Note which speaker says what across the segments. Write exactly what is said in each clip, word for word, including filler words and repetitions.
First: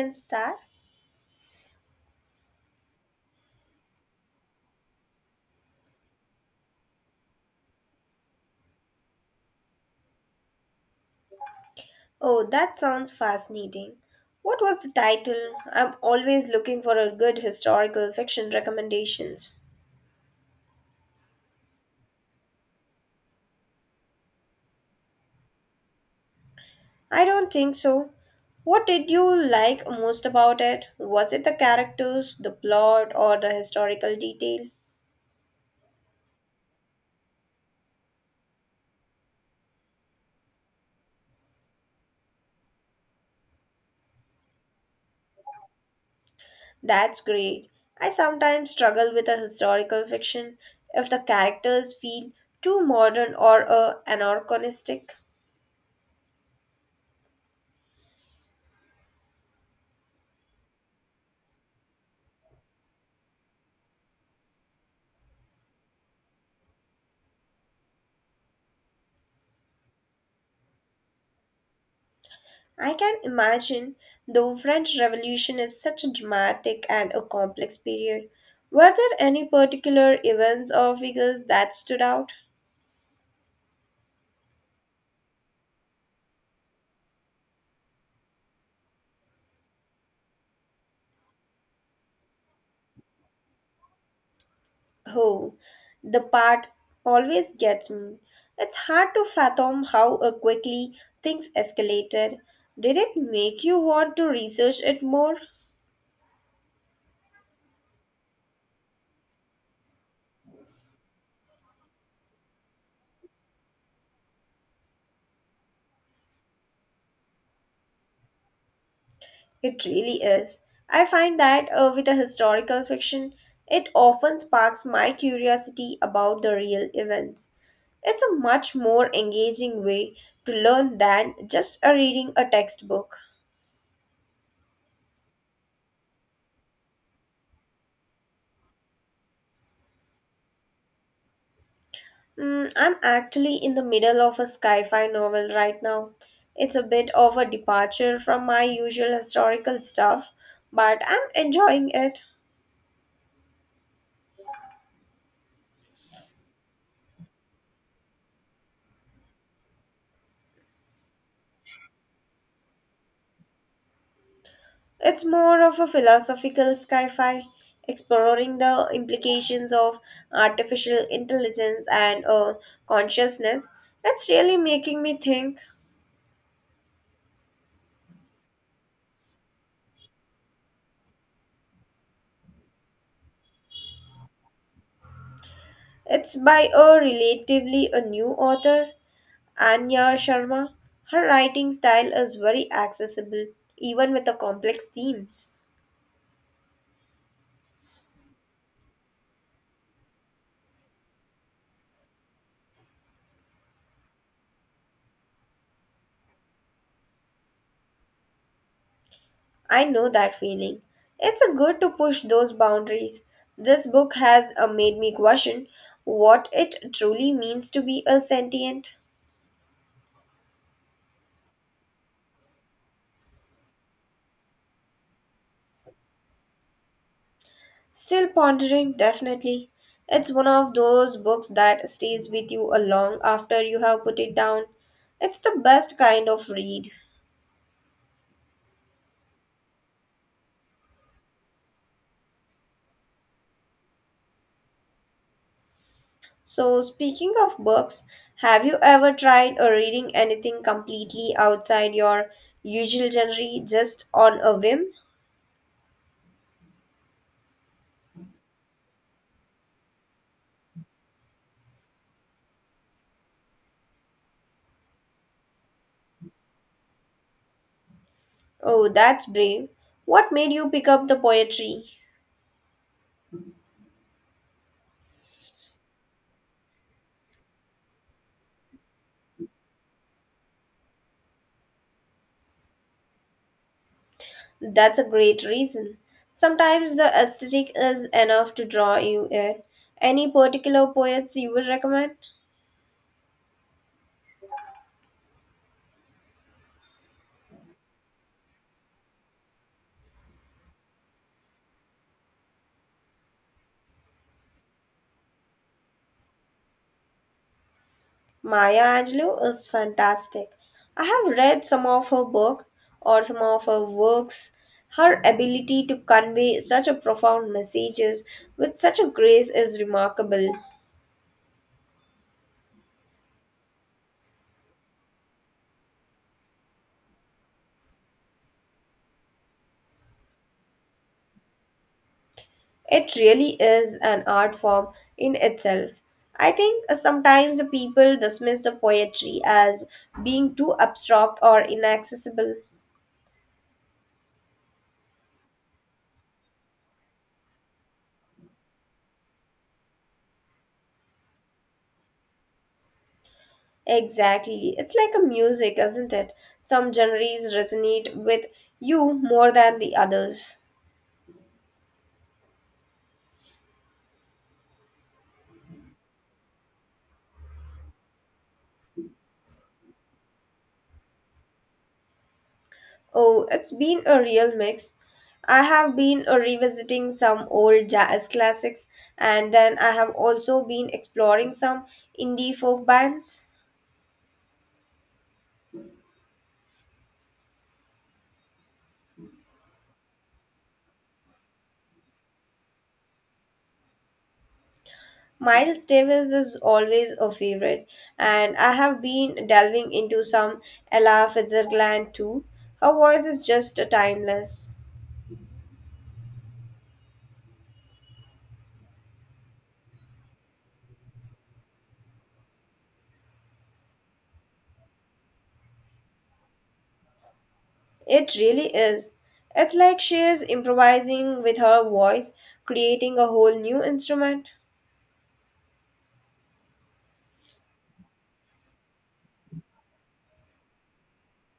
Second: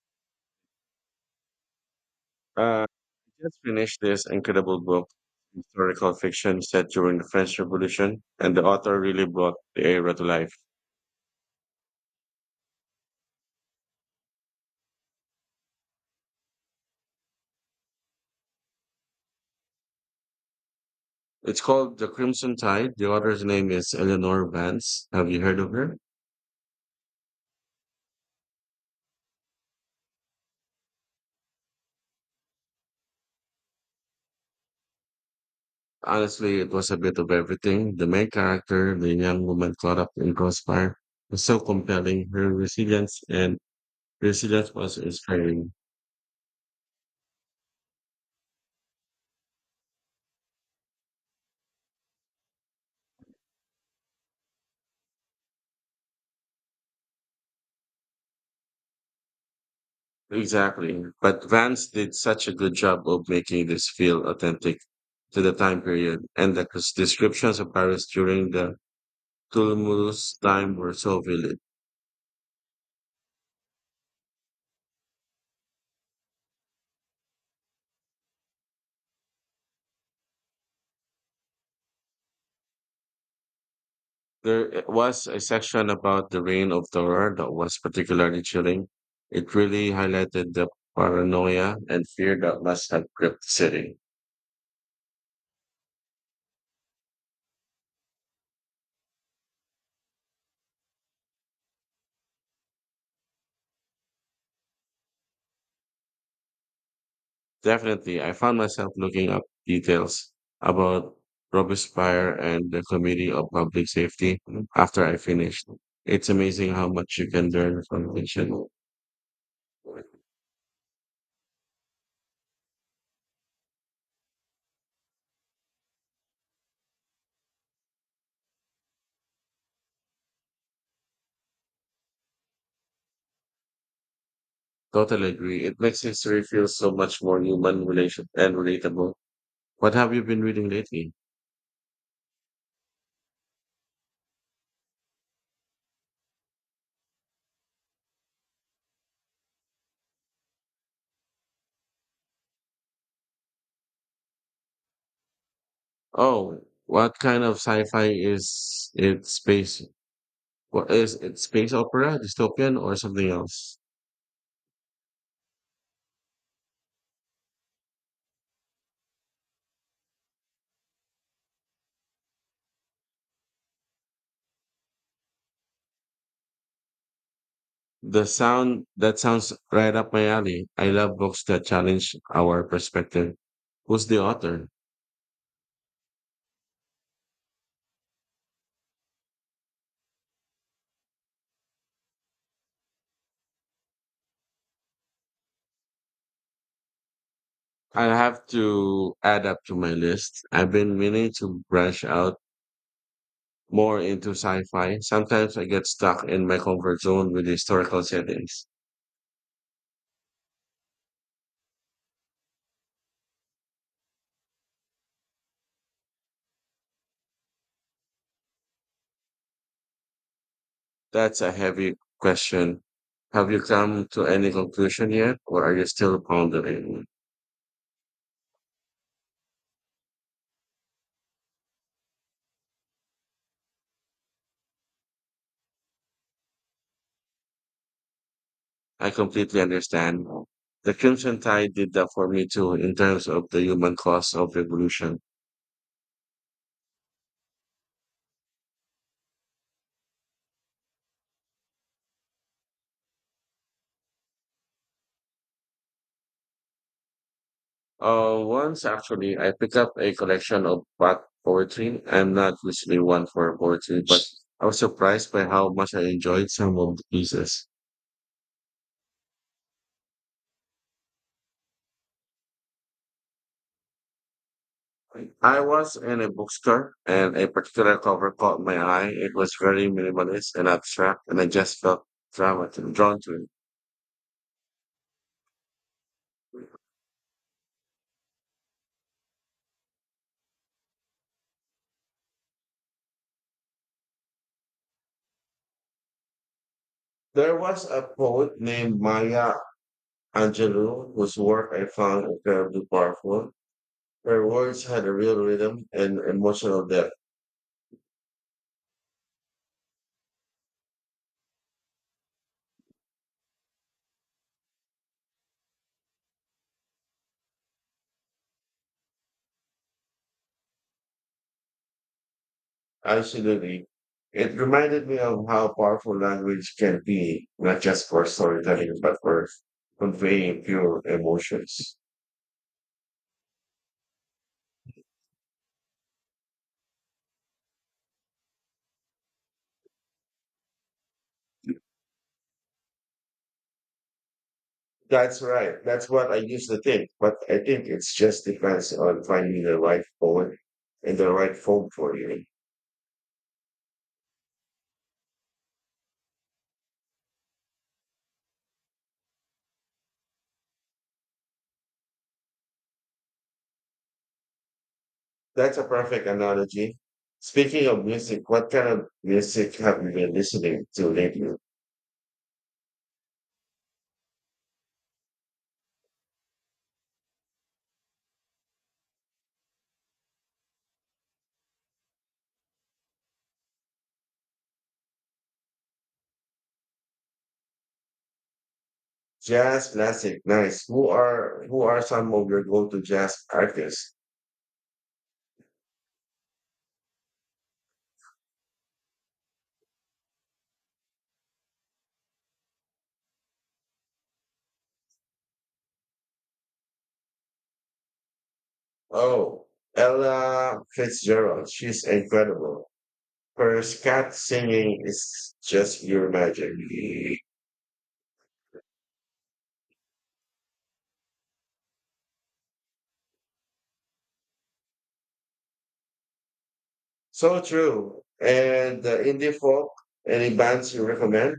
Speaker 1: And Star?
Speaker 2: Uh, I just finished this incredible book, historical fiction set during the French Revolution, and the author really brought the era to life.
Speaker 1: Oh, that sounds fascinating. What was the title? I'm always looking for a good historical fiction recommendations.
Speaker 2: It's called The Crimson Tide. The author's name is Eleanor Vance. Have you heard of her?
Speaker 1: I don't think so. What did you like most about it? Was it the characters, the plot, or the historical detail?
Speaker 2: Honestly, it was a bit of everything. The main character, the young woman caught up in crossfire, was so compelling. Her resilience and resilience was inspiring.
Speaker 1: That's great. I sometimes struggle with a historical fiction if the characters feel too modern or uh, anachronistic.
Speaker 2: Exactly. But Vance did such a good job of making this feel authentic to the time period, and the cres- descriptions of Paris during the tumultuous time were so vivid.
Speaker 1: I can imagine the French Revolution is such a dramatic and a complex period. Were there any particular events or figures that stood out?
Speaker 2: There eh, was a section about the reign of terror that was particularly chilling. It really highlighted the paranoia and fear that must have gripped the city.
Speaker 1: Oh, the part always gets me. It's hard to fathom how uh, quickly things escalated. Did it make you want to research it more?
Speaker 2: Definitely, I found myself looking up details about Robespierre and the Committee of Public Safety after I finished. It's amazing how much you can learn from fiction.
Speaker 1: It really is. I find that uh, with a historical fiction, it often sparks my curiosity about the real events. It's a much more engaging way to learn than just uh, reading a textbook.
Speaker 2: Totally agree. It makes history feel so much more human relation and relatable. What have you been reading lately?
Speaker 1: Mm, I'm actually in the middle of a sci fi novel right now. It's a bit of a departure from my usual historical stuff, but I'm enjoying it.
Speaker 2: Oh, what kind of sci-fi is it? Space? What is it? Space opera, dystopian, or something else?
Speaker 1: It's more of a philosophical sci fi, exploring the implications of artificial intelligence and uh, consciousness. It's really making me think.
Speaker 2: The sound that sounds right up my alley. I love books that challenge our perspective. Who's the author?
Speaker 1: It's by a relatively a new author, Anya Sharma. Her writing style is very accessible, even with the complex themes.
Speaker 2: I'll have to add up to my list. I've been meaning to branch out more into sci-fi. Sometimes I get stuck in my comfort zone with historical settings.
Speaker 1: I know that feeling. It's a good to push those boundaries. This book has uh, made me question what it truly means to be a sentient.
Speaker 2: That's a heavy question. Have you come to any conclusion yet, or are you still pondering?
Speaker 1: Still pondering, definitely. It's one of those books that stays with you a long after you have put it down. It's the best kind of read.
Speaker 2: I completely understand. The Crimson Tide did that for me too, in terms of the human cost of revolution.
Speaker 1: So, speaking of books, have you ever tried or reading anything completely outside your usual genre just on a whim?
Speaker 2: Uh, once actually, I picked up a collection of back poetry. I'm not usually one for poetry, but I was surprised by how much I enjoyed some of the pieces.
Speaker 1: Oh, that's brave. What made you pick up the poetry?
Speaker 2: I was in a bookstore and a particular cover caught my eye. It was very minimalist and abstract, and I just felt drawn to drawn to it.
Speaker 1: That's a great reason. Sometimes the aesthetic is enough to draw you in. Any particular poets you would recommend?
Speaker 2: There was a poet named Maya Angelou whose work I found incredibly powerful. Her words had a real rhythm and emotional depth.
Speaker 1: Maya Angelou is fantastic. I have read some of her book or some of her works. Her ability to convey such a profound messages with such a grace is remarkable.
Speaker 2: Absolutely. It reminded me of how powerful language can be, not just for storytelling, but for conveying pure emotions.
Speaker 1: It really is an art form in itself. I think sometimes the people dismiss the poetry as being too abstract or inaccessible.
Speaker 2: That's right. That's what I used to think, but I think it's just depends on finding the right poet and the right form for you.
Speaker 1: Exactly. It's like a music, isn't it? Some genres resonate with you more than the others.
Speaker 2: That's a perfect analogy. Speaking of music, what kind of music have you been listening to lately?
Speaker 1: Oh, it's been a real mix. I have been uh, revisiting some old jazz classics, and then I have also been exploring some indie folk bands.
Speaker 2: Jazz, classic, nice. Who are who are some of your go-to jazz artists?
Speaker 1: Miles Davis is always a favorite, and I have been delving into some Ella Fitzgerald too. Her voice is just timeless.
Speaker 2: Oh, Ella Fitzgerald. She's incredible. Her scat singing is just pure magic.
Speaker 1: It really is. It's like she is improvising with her voice, creating a whole new instrument.
Speaker 2: So true. And the indie folk, any bands you recommend?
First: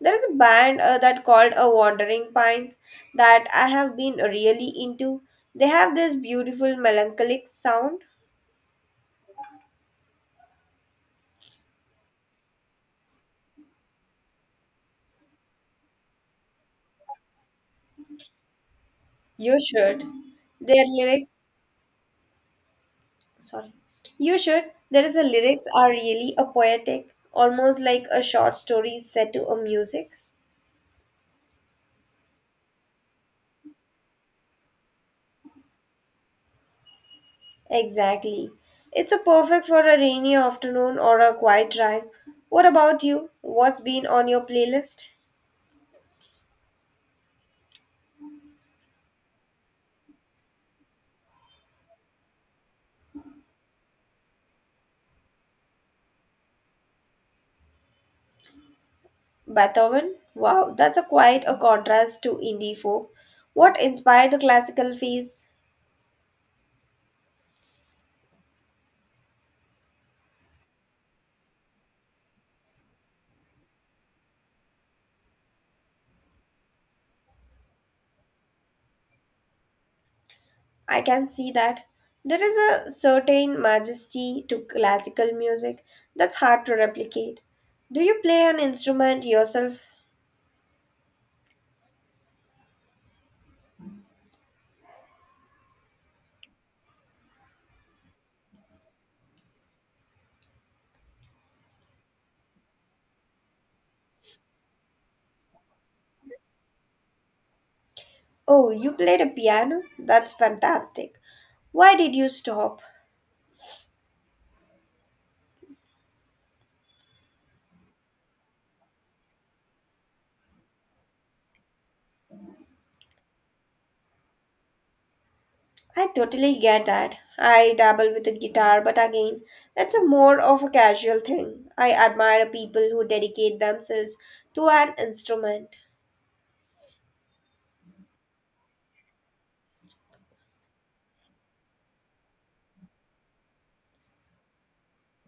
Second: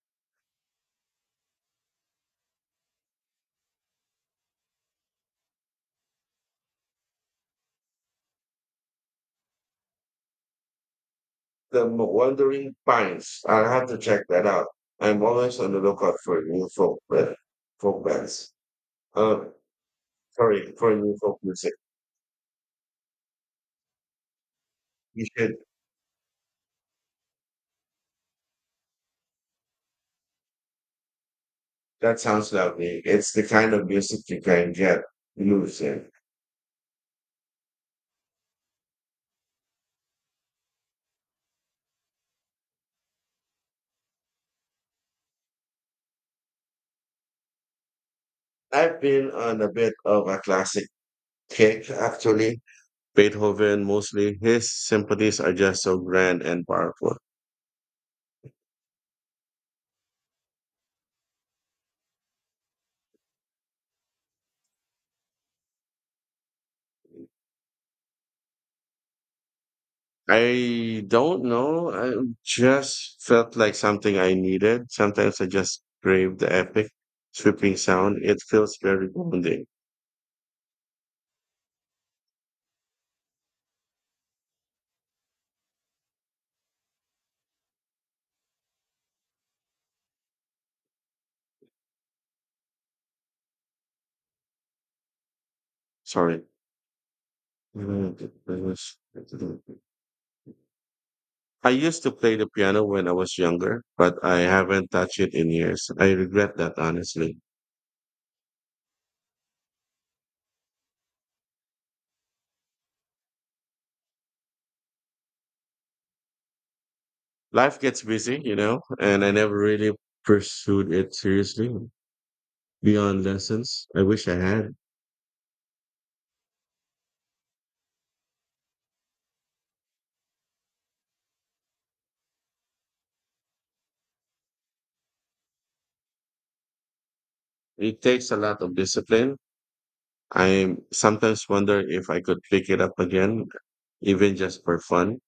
Speaker 1: There is a band uh, that called a Wandering Pines that I have been really into. They have this beautiful melancholic sound.
Speaker 2: The M- Wandering Pines. I'll have to check that out. I'm always on the lookout for new folk, uh, folk bands. Uh,
Speaker 1: You should.
Speaker 2: Sorry,
Speaker 1: Their
Speaker 2: for new
Speaker 1: lyrics,
Speaker 2: folk music.
Speaker 1: sorry. You should. There is a
Speaker 2: You should,
Speaker 1: lyrics are really a poetic, almost like a short story set to a music.
Speaker 2: that sounds lovely. It's the kind of music you can get blues in.
Speaker 1: Exactly. It's a perfect for a rainy afternoon or a quiet drive. What about you? What's been on your playlist?
Speaker 2: I've been on a bit of a classic Cake, actually. Beethoven, mostly. His symphonies are just so grand and powerful.
Speaker 1: Beethoven? Wow, that's a quite a contrast to indie folk. What inspired the classical phase?
Speaker 2: I don't know. I just felt like something I needed. Sometimes I just crave the epic, sweeping sound. It feels very grounding.
Speaker 1: I can see that. There is a certain majesty to classical music that's hard to replicate. Do you play an instrument yourself?
Speaker 2: Sorry. I used to play the piano when I was younger, but I haven't touched it in years. I regret that honestly.
Speaker 1: Oh, you played a piano? That's fantastic. Why did you stop?
Speaker 2: Life gets busy, you know, and I never really pursued it seriously beyond lessons. I wish I had.
Speaker 1: I totally get that. I dabble with the guitar, but again, it's a more of a casual thing. I admire people who dedicate themselves to an instrument.
Speaker 2: It takes a lot of discipline I sometimes wonder if I could pick it up again, even just for fun.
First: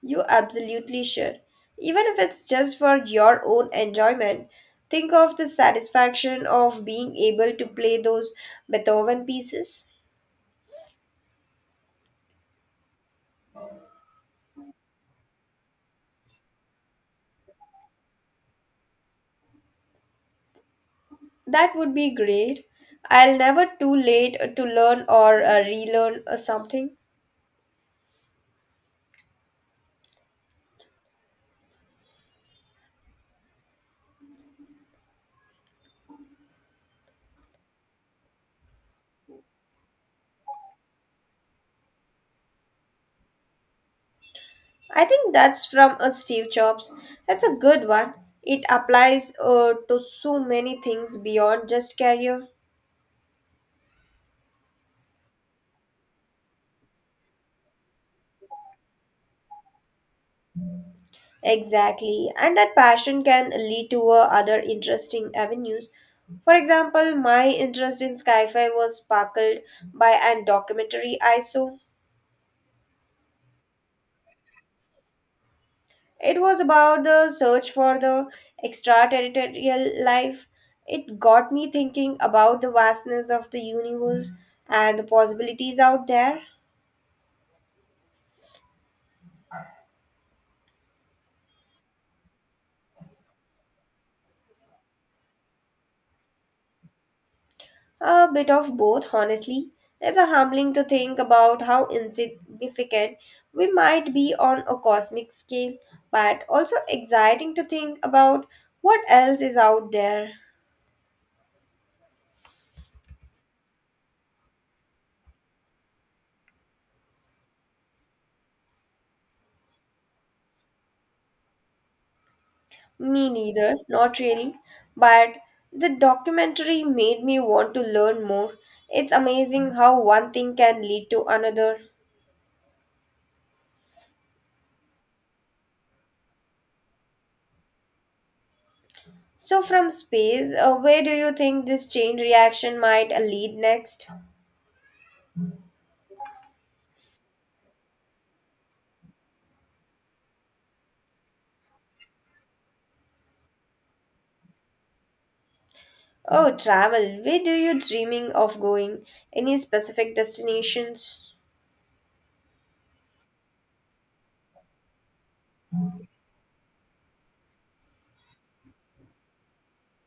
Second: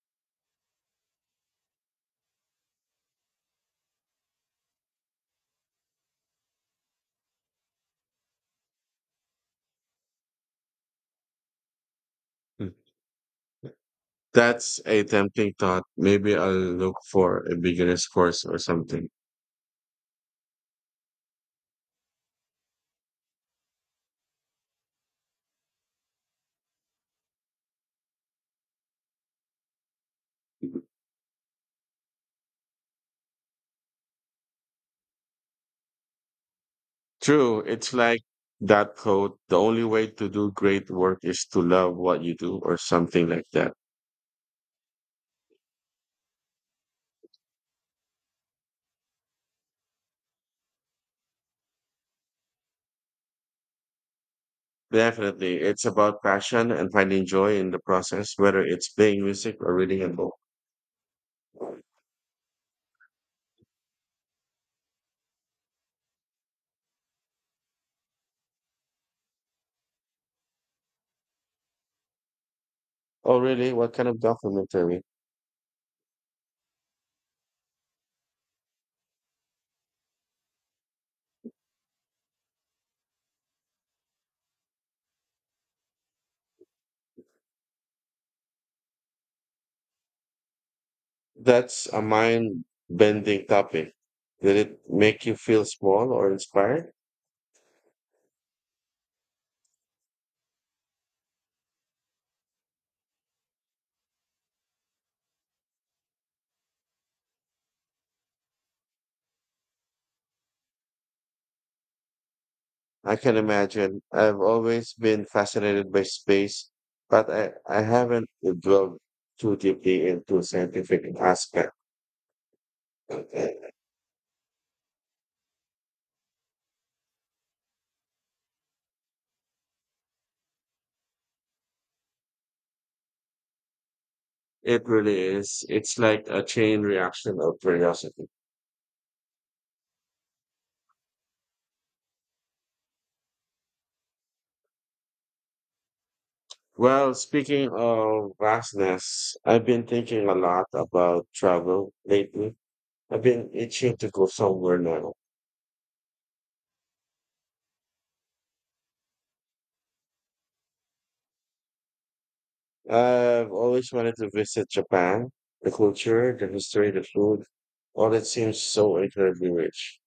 Speaker 1: You absolutely should. Even if it's just for your own enjoyment, think of the satisfaction of being able to play those Beethoven pieces.
Speaker 2: Mm. That's a tempting thought. Maybe I'll look for a beginner's course or something.
Speaker 1: That would be great. I'll never too late to learn or uh, relearn uh, something.
Speaker 2: True, it's like that quote, the only way to do great work is to love what you do or something like that.
Speaker 1: I think that's from a Steve Jobs. That's a good one. It applies uh, to so many things beyond just career.
Speaker 2: Definitely. It's about passion and finding joy in the process, whether it's playing music or reading a book.
Speaker 1: Exactly. And that passion can lead to uh, other interesting avenues. For example, my interest in sci-fi was sparkled by a documentary I saw.
Speaker 2: Oh, really? What kind of documentary?
Speaker 1: It was about the search for the extraterrestrial life. It got me thinking about the vastness of the universe and the possibilities out there.
Speaker 2: That's a mind-bending topic. Did it make you feel small or inspired?
Speaker 1: A bit of both, honestly. It's a humbling to think about how insignificant we might be on a cosmic scale, but also exciting to think about what else is out there.
Speaker 2: I can imagine. I've always been fascinated by space, but I, I haven't delved too deeply into scientific aspect.
Speaker 1: Me neither, not really. But the documentary made me want to learn more. It's amazing how one thing can lead to another.
Speaker 2: It really is. It's like a chain reaction of curiosity.
Speaker 1: So, from space, uh, where do you think this chain reaction might uh, lead next?
Speaker 2: Well, speaking of vastness, I've been thinking a lot about travel lately. I've been itching to go somewhere now.
Speaker 1: Oh, travel. Where do you dreaming of going? Any specific destinations?
Speaker 2: I've always wanted to visit Japan. The culture, the history, the food, all that seems so incredibly rich.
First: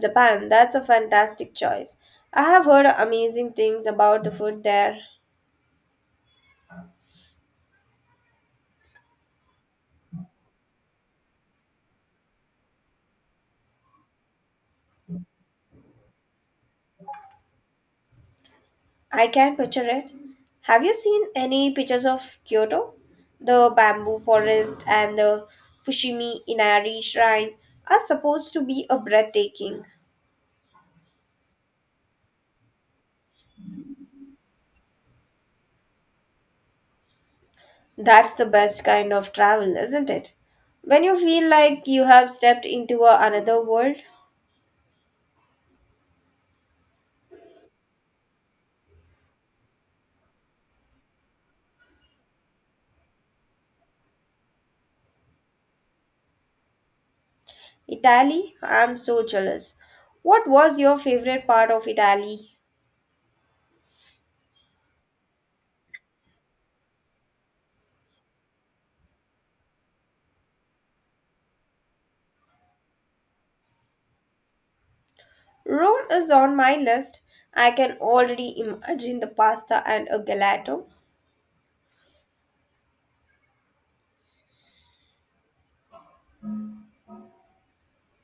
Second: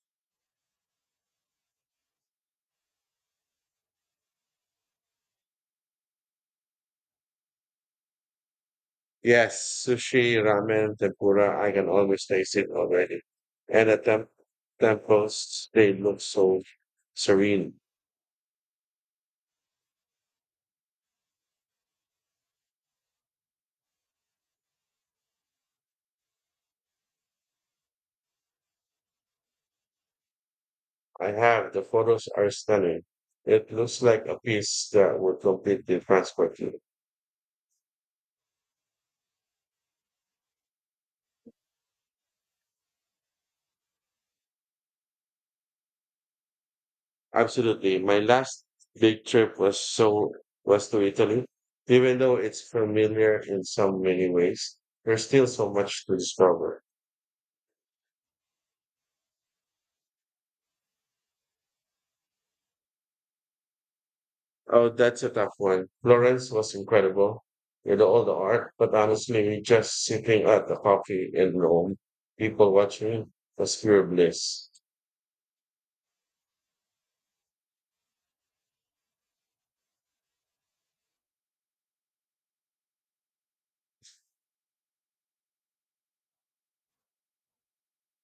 Speaker 1: Japan. That's a fantastic choice. I have heard amazing things about the food there.
Speaker 2: Yes, sushi, ramen, tempura, I can always taste it already. And the temp- temples, they look so serene.
Speaker 1: I can picture it. Have you seen any pictures of Kyoto? The bamboo forest and the Fushimi Inari shrine are supposed to be a breathtaking.
Speaker 2: I have, the photos are stunning. It looks like a piece that would complete the transport.
Speaker 1: That's the best kind of travel, isn't it? When you feel like you have stepped into a another world.
Speaker 2: Absolutely. My last big trip was so was to Italy. Even though it's familiar in so many ways, there's still so much to discover.
Speaker 1: Italy? I'm so jealous. What was your favorite part of Italy?
Speaker 2: Oh, that's a tough one. Florence was incredible with all the art, but honestly, just sitting at the coffee in Rome, people watching was pure bliss.
Speaker 1: Rome is on my list. I can already imagine the pasta and a gelato.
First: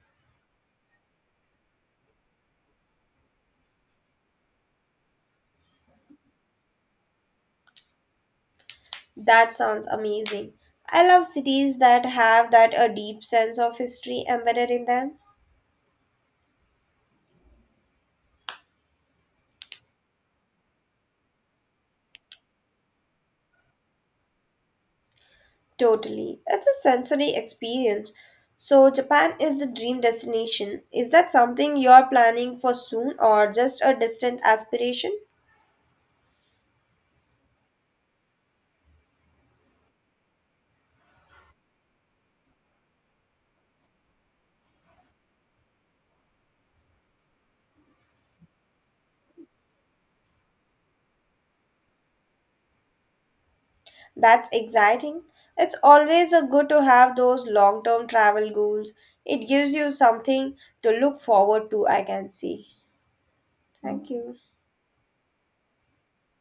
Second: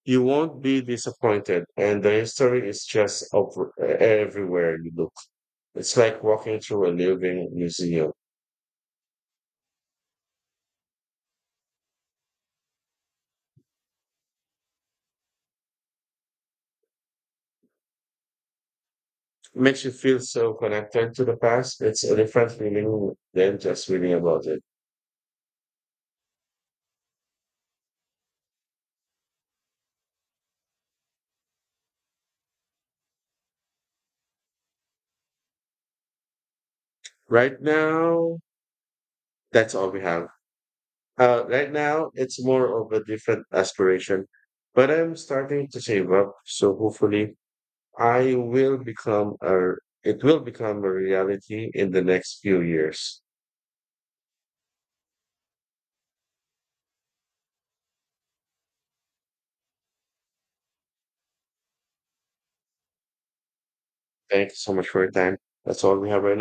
Speaker 2: You won't be disappointed, and the history is just over everywhere you look. It's like walking through a living museum.
Speaker 1: That sounds amazing. I love cities that have that a deep sense of history embedded in them.
Speaker 2: Makes you feel so connected to the past. It's a different feeling than just reading about it.
Speaker 1: Totally. It's a sensory experience. So Japan is the dream destination. Is that something you're planning for soon or just a distant aspiration?
Speaker 2: Right now, that's all we have. Uh, right now, it's more of a different aspiration, but I'm starting to save up. So hopefully, I will become a. It will become a reality in the next few years.
Speaker 1: That's exciting. It's always a good to have those long term travel goals. It gives you something to look forward to, I can see. Thank you.
Speaker 2: Thank you so much for your time. That's all we have right now.